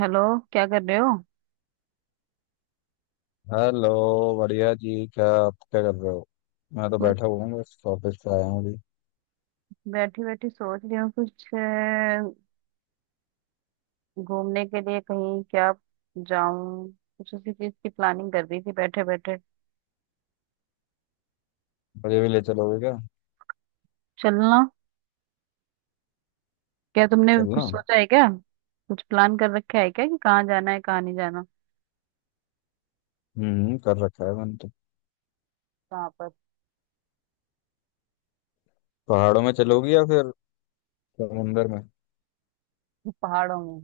Hello. क्या कर रहे हो? हेलो। बढ़िया जी, क्या आप क्या कर रहे हो? मैं तो कुछ बैठा हुआ हूँ, बस ऑफिस से आया हूँ अभी। बैठी बैठी सोच रही हूँ कुछ घूमने के लिए कहीं क्या जाऊं। कुछ उसी चीज की प्लानिंग कर रही थी बैठे बैठे। मुझे भी ले चलोगे क्या? चलना? क्या तुमने कुछ चलना। सोचा है क्या? कुछ प्लान कर रखा है क्या कि कहाँ जाना है, कहाँ नहीं जाना? कर रखा है मैंने तो। कहाँ पर? पहाड़ों में चलोगी या फिर समुंदर में? पहाड़ों में।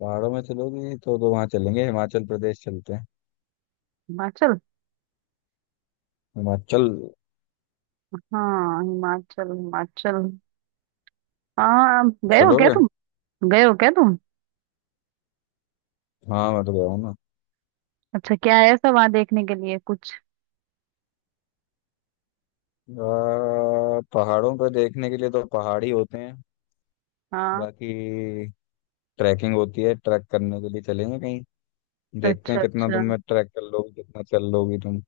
पहाड़ों में चलोगी तो वहाँ चलेंगे, हिमाचल प्रदेश चलते हैं। हिमाचल। हिमाचल। हाँ, हिमाचल हिमाचल। हाँ, चलोगे? गए हो क्या तुम? हाँ, मैं तो गया हूँ ना। अच्छा, क्या है ऐसा वहां देखने के लिए कुछ? पहाड़ों पर देखने के लिए तो पहाड़ ही होते हैं। हाँ। बाकी ट्रैकिंग होती है, ट्रैक करने के लिए चलेंगे कहीं। देखते अच्छा हैं कितना तुम अच्छा। में ट्रैक कर लोगी, कितना चल लोगी तुम।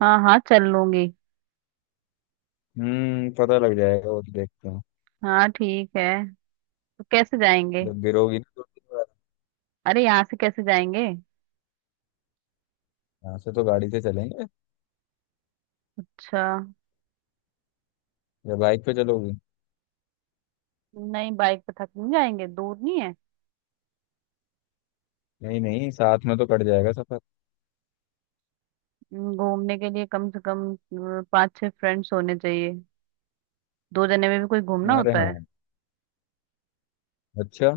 हाँ हाँ, चल लूंगी। पता लग जाएगा वो, तो देखते हैं। हाँ ठीक है। तो कैसे जाएंगे? जब गिरोगी ना तो। अरे यहाँ से कैसे जाएंगे? यहाँ से तो गाड़ी से चलेंगे। अच्छा। या बाइक पे चलोगी? नहीं, बाइक पे थक नहीं जाएंगे? दूर नहीं है? नहीं नहीं, साथ में तो कट जाएगा सफर। घूमने के लिए कम से कम 5 6 फ्रेंड्स होने चाहिए। 2 जने में भी कोई घूमना अरे होता हाँ। है? अच्छा।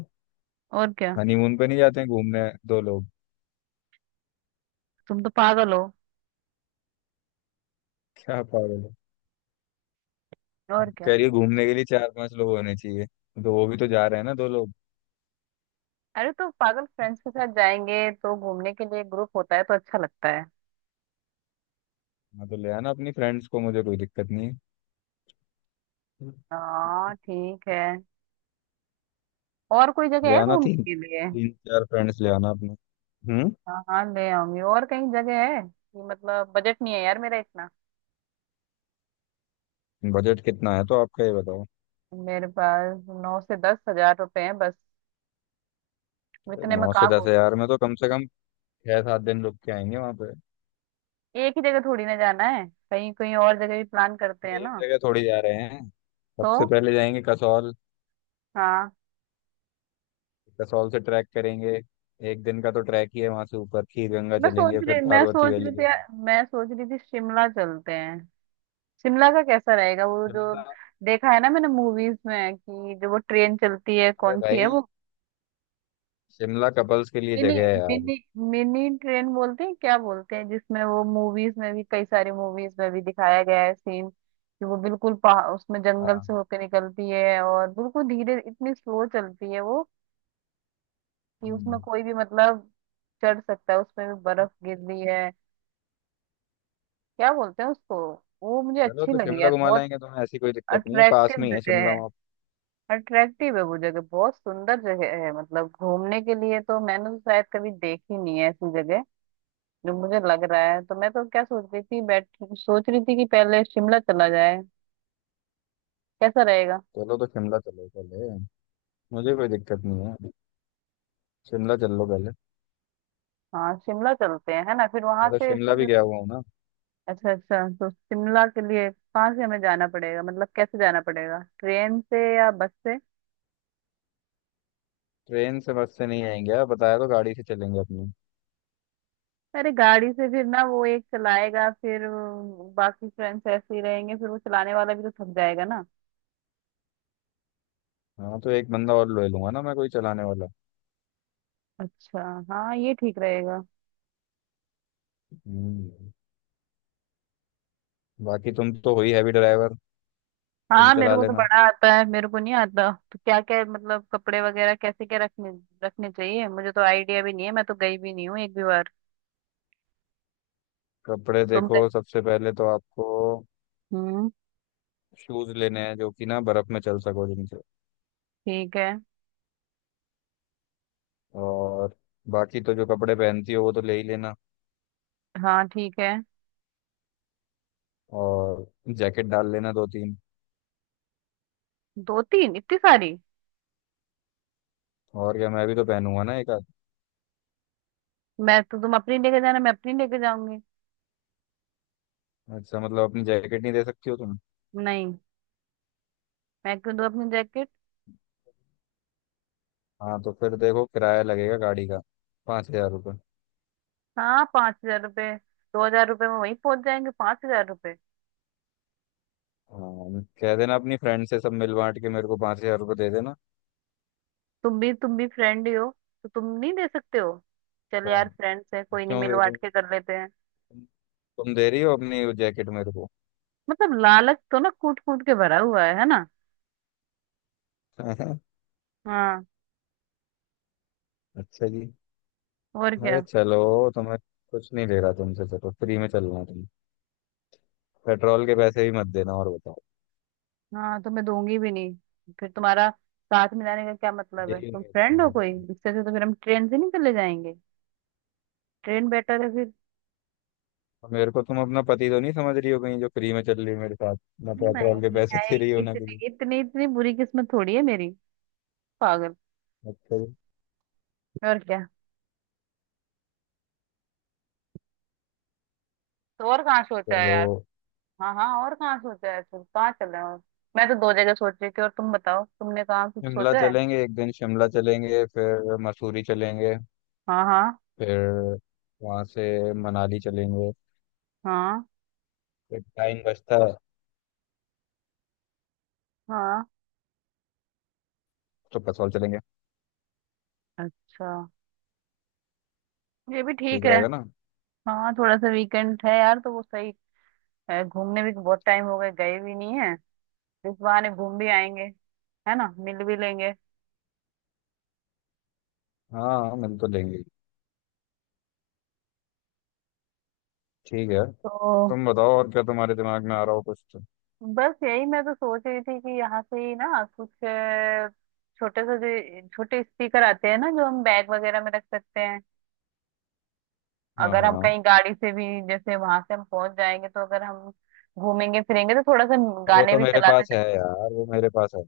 और क्या। हनीमून पे नहीं जाते हैं घूमने दो लोग? तुम तो पागल हो। क्या पागल है? और क्या। कह रही है घूमने के लिए चार पांच लोग होने चाहिए, तो वो भी तो जा रहे हैं ना दो लोग। अरे तो पागल, फ्रेंड्स के साथ जाएंगे तो घूमने के लिए ग्रुप होता है तो अच्छा लगता है। हाँ, तो ले आना अपनी फ्रेंड्स को, मुझे कोई दिक्कत नहीं है। हाँ ठीक है। और कोई जगह ले है आना, घूमने तीन के लिए? तीन चार फ्रेंड्स ले आना अपने। हम्म। हाँ हाँ ले आऊंगी। और कहीं जगह है कि, मतलब बजट नहीं है यार मेरा इतना। बजट कितना है तो आपका, ये बताओ। मेरे पास 9 से 10 हज़ार रुपए हैं बस। अरे, इतने में नौ से कहाँ दस घूम। हजार में तो कम से कम 6 7 दिन रुक के आएंगे वहां पे। एक ही जगह थोड़ी ना जाना है, कहीं कहीं और जगह भी प्लान करते हैं एक ना। जगह थोड़ी जा रहे हैं। तो सबसे पहले जाएंगे कसौल। हाँ। कसौल से ट्रैक करेंगे। एक दिन का तो ट्रैक ही है, वहां से ऊपर खीर गंगा चलेंगे, फिर पार्वती वैली देखेंगे। मैं सोच रही थी शिमला चलते हैं। शिमला का कैसा रहेगा? वो जो शिमला? देखा है ना मैंने मूवीज में, कि जो वो ट्रेन चलती है, अरे कौन सी है भाई, वो? शिमला कपल्स के लिए मिनी। जगह है यार। मिनी। मिनी ट्रेन बोलते हैं, क्या बोलते हैं जिसमें, वो मूवीज में भी, कई सारी मूवीज में भी दिखाया गया है सीन कि वो बिल्कुल पहाड़, उसमें जंगल से हाँ। होकर निकलती है और बिल्कुल धीरे, इतनी स्लो चलती है वो कि उसमें हम्म। कोई भी मतलब चढ़ सकता है, उसमें भी बर्फ गिर रही है। क्या बोलते हैं उसको? वो मुझे चलो अच्छी तो लगी शिमला यार घुमा बहुत। लाएंगे तुम्हें, ऐसी कोई दिक्कत नहीं है, पास अट्रैक्टिव में ही है जगह शिमला है। वहाँ। अट्रैक्टिव है वो जगह, बहुत सुंदर जगह है मतलब, घूमने के लिए तो मैंने तो शायद कभी देखी नहीं है ऐसी जगह जो मुझे लग रहा है। तो मैं तो क्या सोच रही थी, बैठ सोच रही थी कि पहले शिमला चला जाए, कैसा रहेगा? चलो तो शिमला चलो पहले, मुझे कोई दिक्कत नहीं है। शिमला चल लो पहले। हाँ, शिमला चलते हैं है ना, फिर वहां मैं तो से शिमला भी फिर। गया हुआ हूँ ना। अच्छा अच्छा, तो शिमला के लिए कहाँ से हमें जाना पड़ेगा, मतलब कैसे जाना पड़ेगा, ट्रेन से या बस से? ट्रेन से बस से नहीं आएंगे यार, बताया तो गाड़ी से चलेंगे अपनी। अरे गाड़ी से फिर ना, वो एक चलाएगा फिर बाकी फ्रेंड्स ऐसे ही रहेंगे, फिर वो चलाने वाला भी तो थक जाएगा ना। हाँ, तो एक बंदा और ले लूंगा ना मैं, कोई चलाने वाला। अच्छा। हाँ ये ठीक रहेगा। हम्म। बाकी तुम तो हो ही हैवी ड्राइवर। तुम हाँ मेरे चला को तो लेना। बड़ा आता है। मेरे को नहीं आता तो क्या क्या, मतलब कपड़े वगैरह कैसे क्या रखने, रखने चाहिए, मुझे तो आइडिया भी नहीं है, मैं तो गई भी नहीं हूँ एक भी बार। कपड़े तुम गए? देखो, सबसे पहले तो आपको हम्म। शूज लेने हैं, जो कि ना बर्फ में चल सको जिनसे। ठीक है। और बाकी तो जो कपड़े पहनती हो वो तो ले ही लेना। हाँ ठीक है। और जैकेट डाल लेना दो तीन। 2 3 इतनी सारी? और क्या, मैं भी तो पहनूंगा ना एक आध। मैं तो, तुम अपनी लेके जाना, मैं अपनी लेके जाऊंगी। अच्छा, मतलब अपनी जैकेट नहीं दे सकती हो तुम? नहीं। मैं क्यों दूं अपनी जैकेट? हाँ, तो फिर देखो किराया लगेगा गाड़ी का, 5,000 रुपये। हाँ 5 हज़ार रुपये। 2 हज़ार रुपये में वहीं पहुंच जाएंगे, 5 हज़ार रुपये? हाँ, कह देना अपनी फ्रेंड से, सब मिल बांट के मेरे को 5,000 रुपये दे देना। तुम भी फ्रेंड ही हो, तो तुम नहीं दे सकते हो? चल यार, पहन- फ्रेंड्स है कोई नहीं, क्यों मिल दे बांट दूँ? के कर लेते हैं। तुम तुम दे रही हो अपनी वो जैकेट मेरे को? मतलब लालच तो ना कूट कूट के भरा हुआ है ना। हाँ। अच्छा जी। और अरे क्या। चलो तो मैं कुछ नहीं ले रहा तुमसे, चलो फ्री में चलना तुम, पेट्रोल के पैसे भी मत देना और बताओ। हाँ तो मैं दूंगी भी नहीं। फिर तुम्हारा साथ में जाने का क्या मतलब है, यही तुम उम्मीद फ्रेंड थी हो मेरे कोई? को। इससे अच्छा तो फिर हम ट्रेन से नहीं चले जाएंगे? ट्रेन बेटर है फिर। और मेरे को तुम अपना पति तो नहीं समझ रही हो कहीं, जो फ्री में चल रही है मेरे साथ, ना पेट्रोल के नहीं पैसे है। दे रही हो ना कहीं। इतनी इतनी इतनी बुरी किस्मत थोड़ी है मेरी, पागल। अच्छा जी। और क्या। तो और कहाँ सोचा है चलो, यार? हाँ हाँ, और कहाँ सोचा है, फिर कहाँ चल रहे हो? मैं तो दो जगह सोच रही थी, और तुम बताओ तुमने कहाँ कुछ शिमला सोचा है? चलेंगे, एक दिन शिमला चलेंगे फिर मसूरी चलेंगे। हाँ। हाँ। फिर वहाँ से मनाली चलेंगे। हाँ। फिर टाइम बचता है हाँ। तो कसौल चलेंगे। अच्छा। ये भी ठीक ठीक है। रहेगा ना? हाँ, थोड़ा सा वीकेंड है यार तो वो सही है। घूमने भी बहुत टाइम हो गए, गए भी नहीं है, इस बहाने घूम भी आएंगे, है ना, मिल भी लेंगे। हाँ, मिल तो लेंगे। ठीक है। तो तुम बताओ और क्या तुम्हारे दिमाग में आ रहा हो कुछ। बस यही मैं तो सोच रही थी कि यहाँ से ही ना कुछ छोटे से, जो छोटे स्पीकर आते हैं ना, जो हम बैग वगैरह में रख सकते हैं, हाँ अगर हम हाँ, कहीं गाड़ी से भी, जैसे वहां से हम पहुंच जाएंगे, तो अगर हम घूमेंगे फिरेंगे तो थोड़ा सा वो गाने तो भी मेरे चलाते। पास है यार, वो मेरे पास है।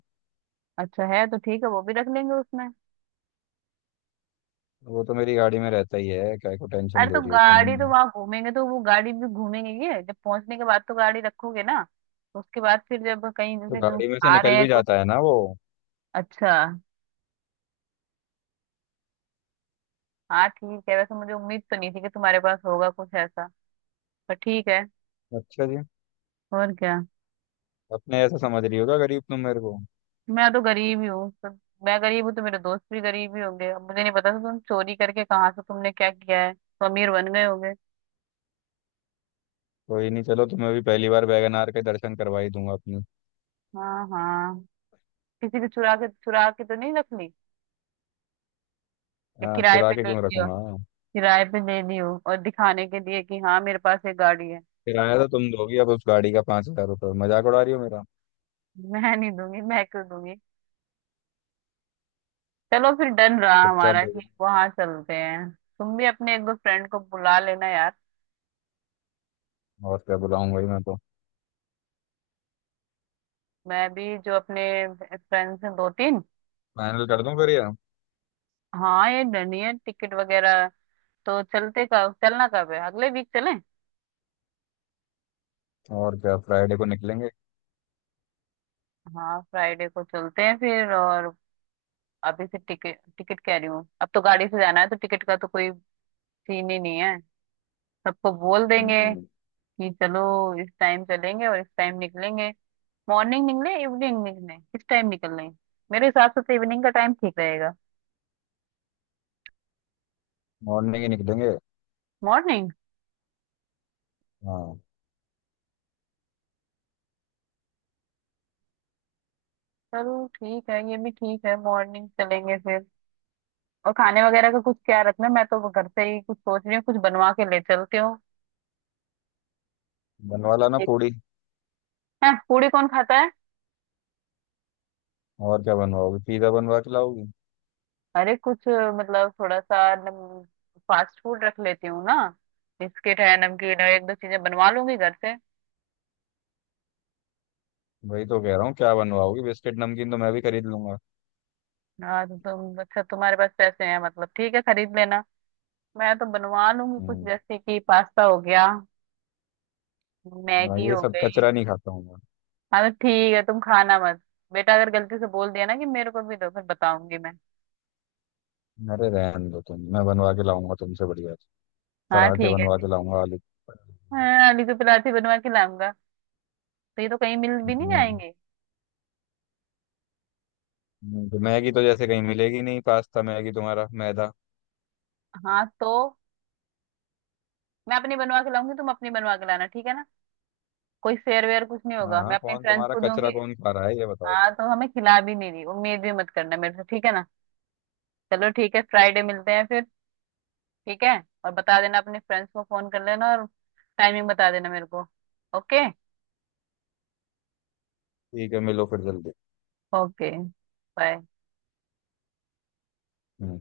अच्छा है, तो ठीक है वो भी रख लेंगे उसमें। वो तो मेरी गाड़ी में रहता ही है, क्या को टेंशन अरे तो दे रही हो गाड़ी तो तुम? वहां घूमेंगे तो वो गाड़ी भी घूमेंगे, ये जब पहुंचने के बाद तो गाड़ी रखोगे ना, तो उसके बाद फिर जब कहीं तो जैसे हम गाड़ी में से आ रहे निकल हैं भी कुछ। जाता है ना वो। अच्छा। हाँ ठीक है, वैसे मुझे उम्मीद तो नहीं थी कि तुम्हारे पास होगा कुछ ऐसा, पर ठीक है। अच्छा जी। और क्या। अपने ऐसा समझ रही होगा गरीब तुम मेरे को। मैं तो गरीब ही हूँ तो, मैं गरीब हूँ तो मेरे दोस्त भी गरीब ही होंगे। अब मुझे नहीं पता था तुम चोरी करके कहाँ से तुमने क्या किया है तो अमीर बन गए होंगे। कोई नहीं, चलो तुम्हें भी पहली बार वैगनार के दर्शन करवा ही दूंगा अपने। हाँ हाँ। किसी को चुरा के तो नहीं रख ली? या हाँ, किराए चुरा पे के ले क्यों लियो, रखूंगा? किराए पे ले लियो और दिखाने के लिए कि हाँ मेरे पास एक गाड़ी है। किराया तो तुम दोगी अब उस गाड़ी का, 5,000 रुपये, मजाक उड़ा रही हो मेरा? मैं नहीं दूंगी, मैं क्यों दूंगी? चलो फिर डन रहा चुपचाप हमारा, दे दो। कि वहां चलते हैं। तुम भी अपने एक दो फ्रेंड को बुला लेना यार। और क्या, बुलाऊंगा ही मैं तो। मैं भी जो अपने फ्रेंड्स हैं 2 3। फाइनल कर दूं फिर ये? हाँ ये डन ही है, टिकट वगैरह तो। चलते, कब चलना कब है, अगले वीक चलें? और क्या, फ्राइडे को निकलेंगे। हाँ, फ्राइडे को चलते हैं फिर, और अभी से टिकट टिकट कह रही हूँ, अब तो गाड़ी से जाना है तो टिकट का तो कोई सीन ही नहीं है। सबको बोल देंगे हम्म, कि चलो, इस टाइम चलेंगे और इस टाइम निकलेंगे। मॉर्निंग निकले, इवनिंग निकले, किस टाइम निकलना है? मेरे हिसाब से तो इवनिंग का टाइम ठीक रहेगा। मॉर्निंग ही निकलेंगे। मॉर्निंग? हाँ। चलो ठीक है, ये भी ठीक है, मॉर्निंग चलेंगे फिर। और खाने वगैरह का कुछ क्या रखना है? मैं तो घर से ही कुछ सोच रही हूँ, कुछ बनवा के ले चलती हूँ। बनवा लाना पूड़ी। हैं, पूड़ी कौन खाता? और क्या बनवाओगी, पिज्जा बनवा के लाओगी? अरे कुछ, मतलब थोड़ा सा फास्ट फूड रख लेती हूँ ना, बिस्किट है नमकीन है, एक दो चीजें बनवा लूंगी घर से। वही तो कह रहा हूँ, क्या बनवाओगी, बिस्किट नमकीन तो मैं भी खरीद लूंगा। हाँ तो तुम, अच्छा तुम्हारे पास पैसे हैं मतलब, ठीक है खरीद लेना। मैं तो बनवा लूंगी कुछ, हम्म। जैसे कि पास्ता हो गया, मैं मैगी ये हो सब गई। कचरा नहीं खाता हूँ। हाँ तो ठीक है, तुम खाना मत। बेटा अगर गलती से बोल दिया ना कि मेरे को भी दो, फिर बताऊंगी मैं। मैं अरे रहने दो तुम, मैं बनवा के लाऊंगा तुमसे बढ़िया से। हाँ पराठे ठीक है, बनवा ठीक। के लाऊंगा आलू। हाँ, आलू की पराठे बनवा के लाऊंगा, तो ये तो कहीं मिल भी नहीं हम्म। जाएंगे। तो मैगी तो जैसे कहीं मिलेगी नहीं, पास्ता मैगी तुम्हारा मैदा। हाँ तो मैं अपनी बनवा के लाऊंगी, तुम अपनी बनवा के लाना, ठीक है ना? कोई फेयर वेयर कुछ नहीं होगा, मैं हाँ, अपनी कौन फ्रेंड्स तुम्हारा को कचरा, दूंगी। कौन खा रहा है ये बताओ। हाँ तो हमें खिला भी नहीं रही, उम्मीद भी मत करना मेरे से, ठीक है ना? चलो ठीक है, फ्राइडे मिलते हैं फिर। ठीक है। और बता देना अपने फ्रेंड्स को, फोन कर लेना, और टाइमिंग बता देना मेरे को। ओके। ठीक है, मिलो फिर जल्दी। ओके। बाय। हम्म।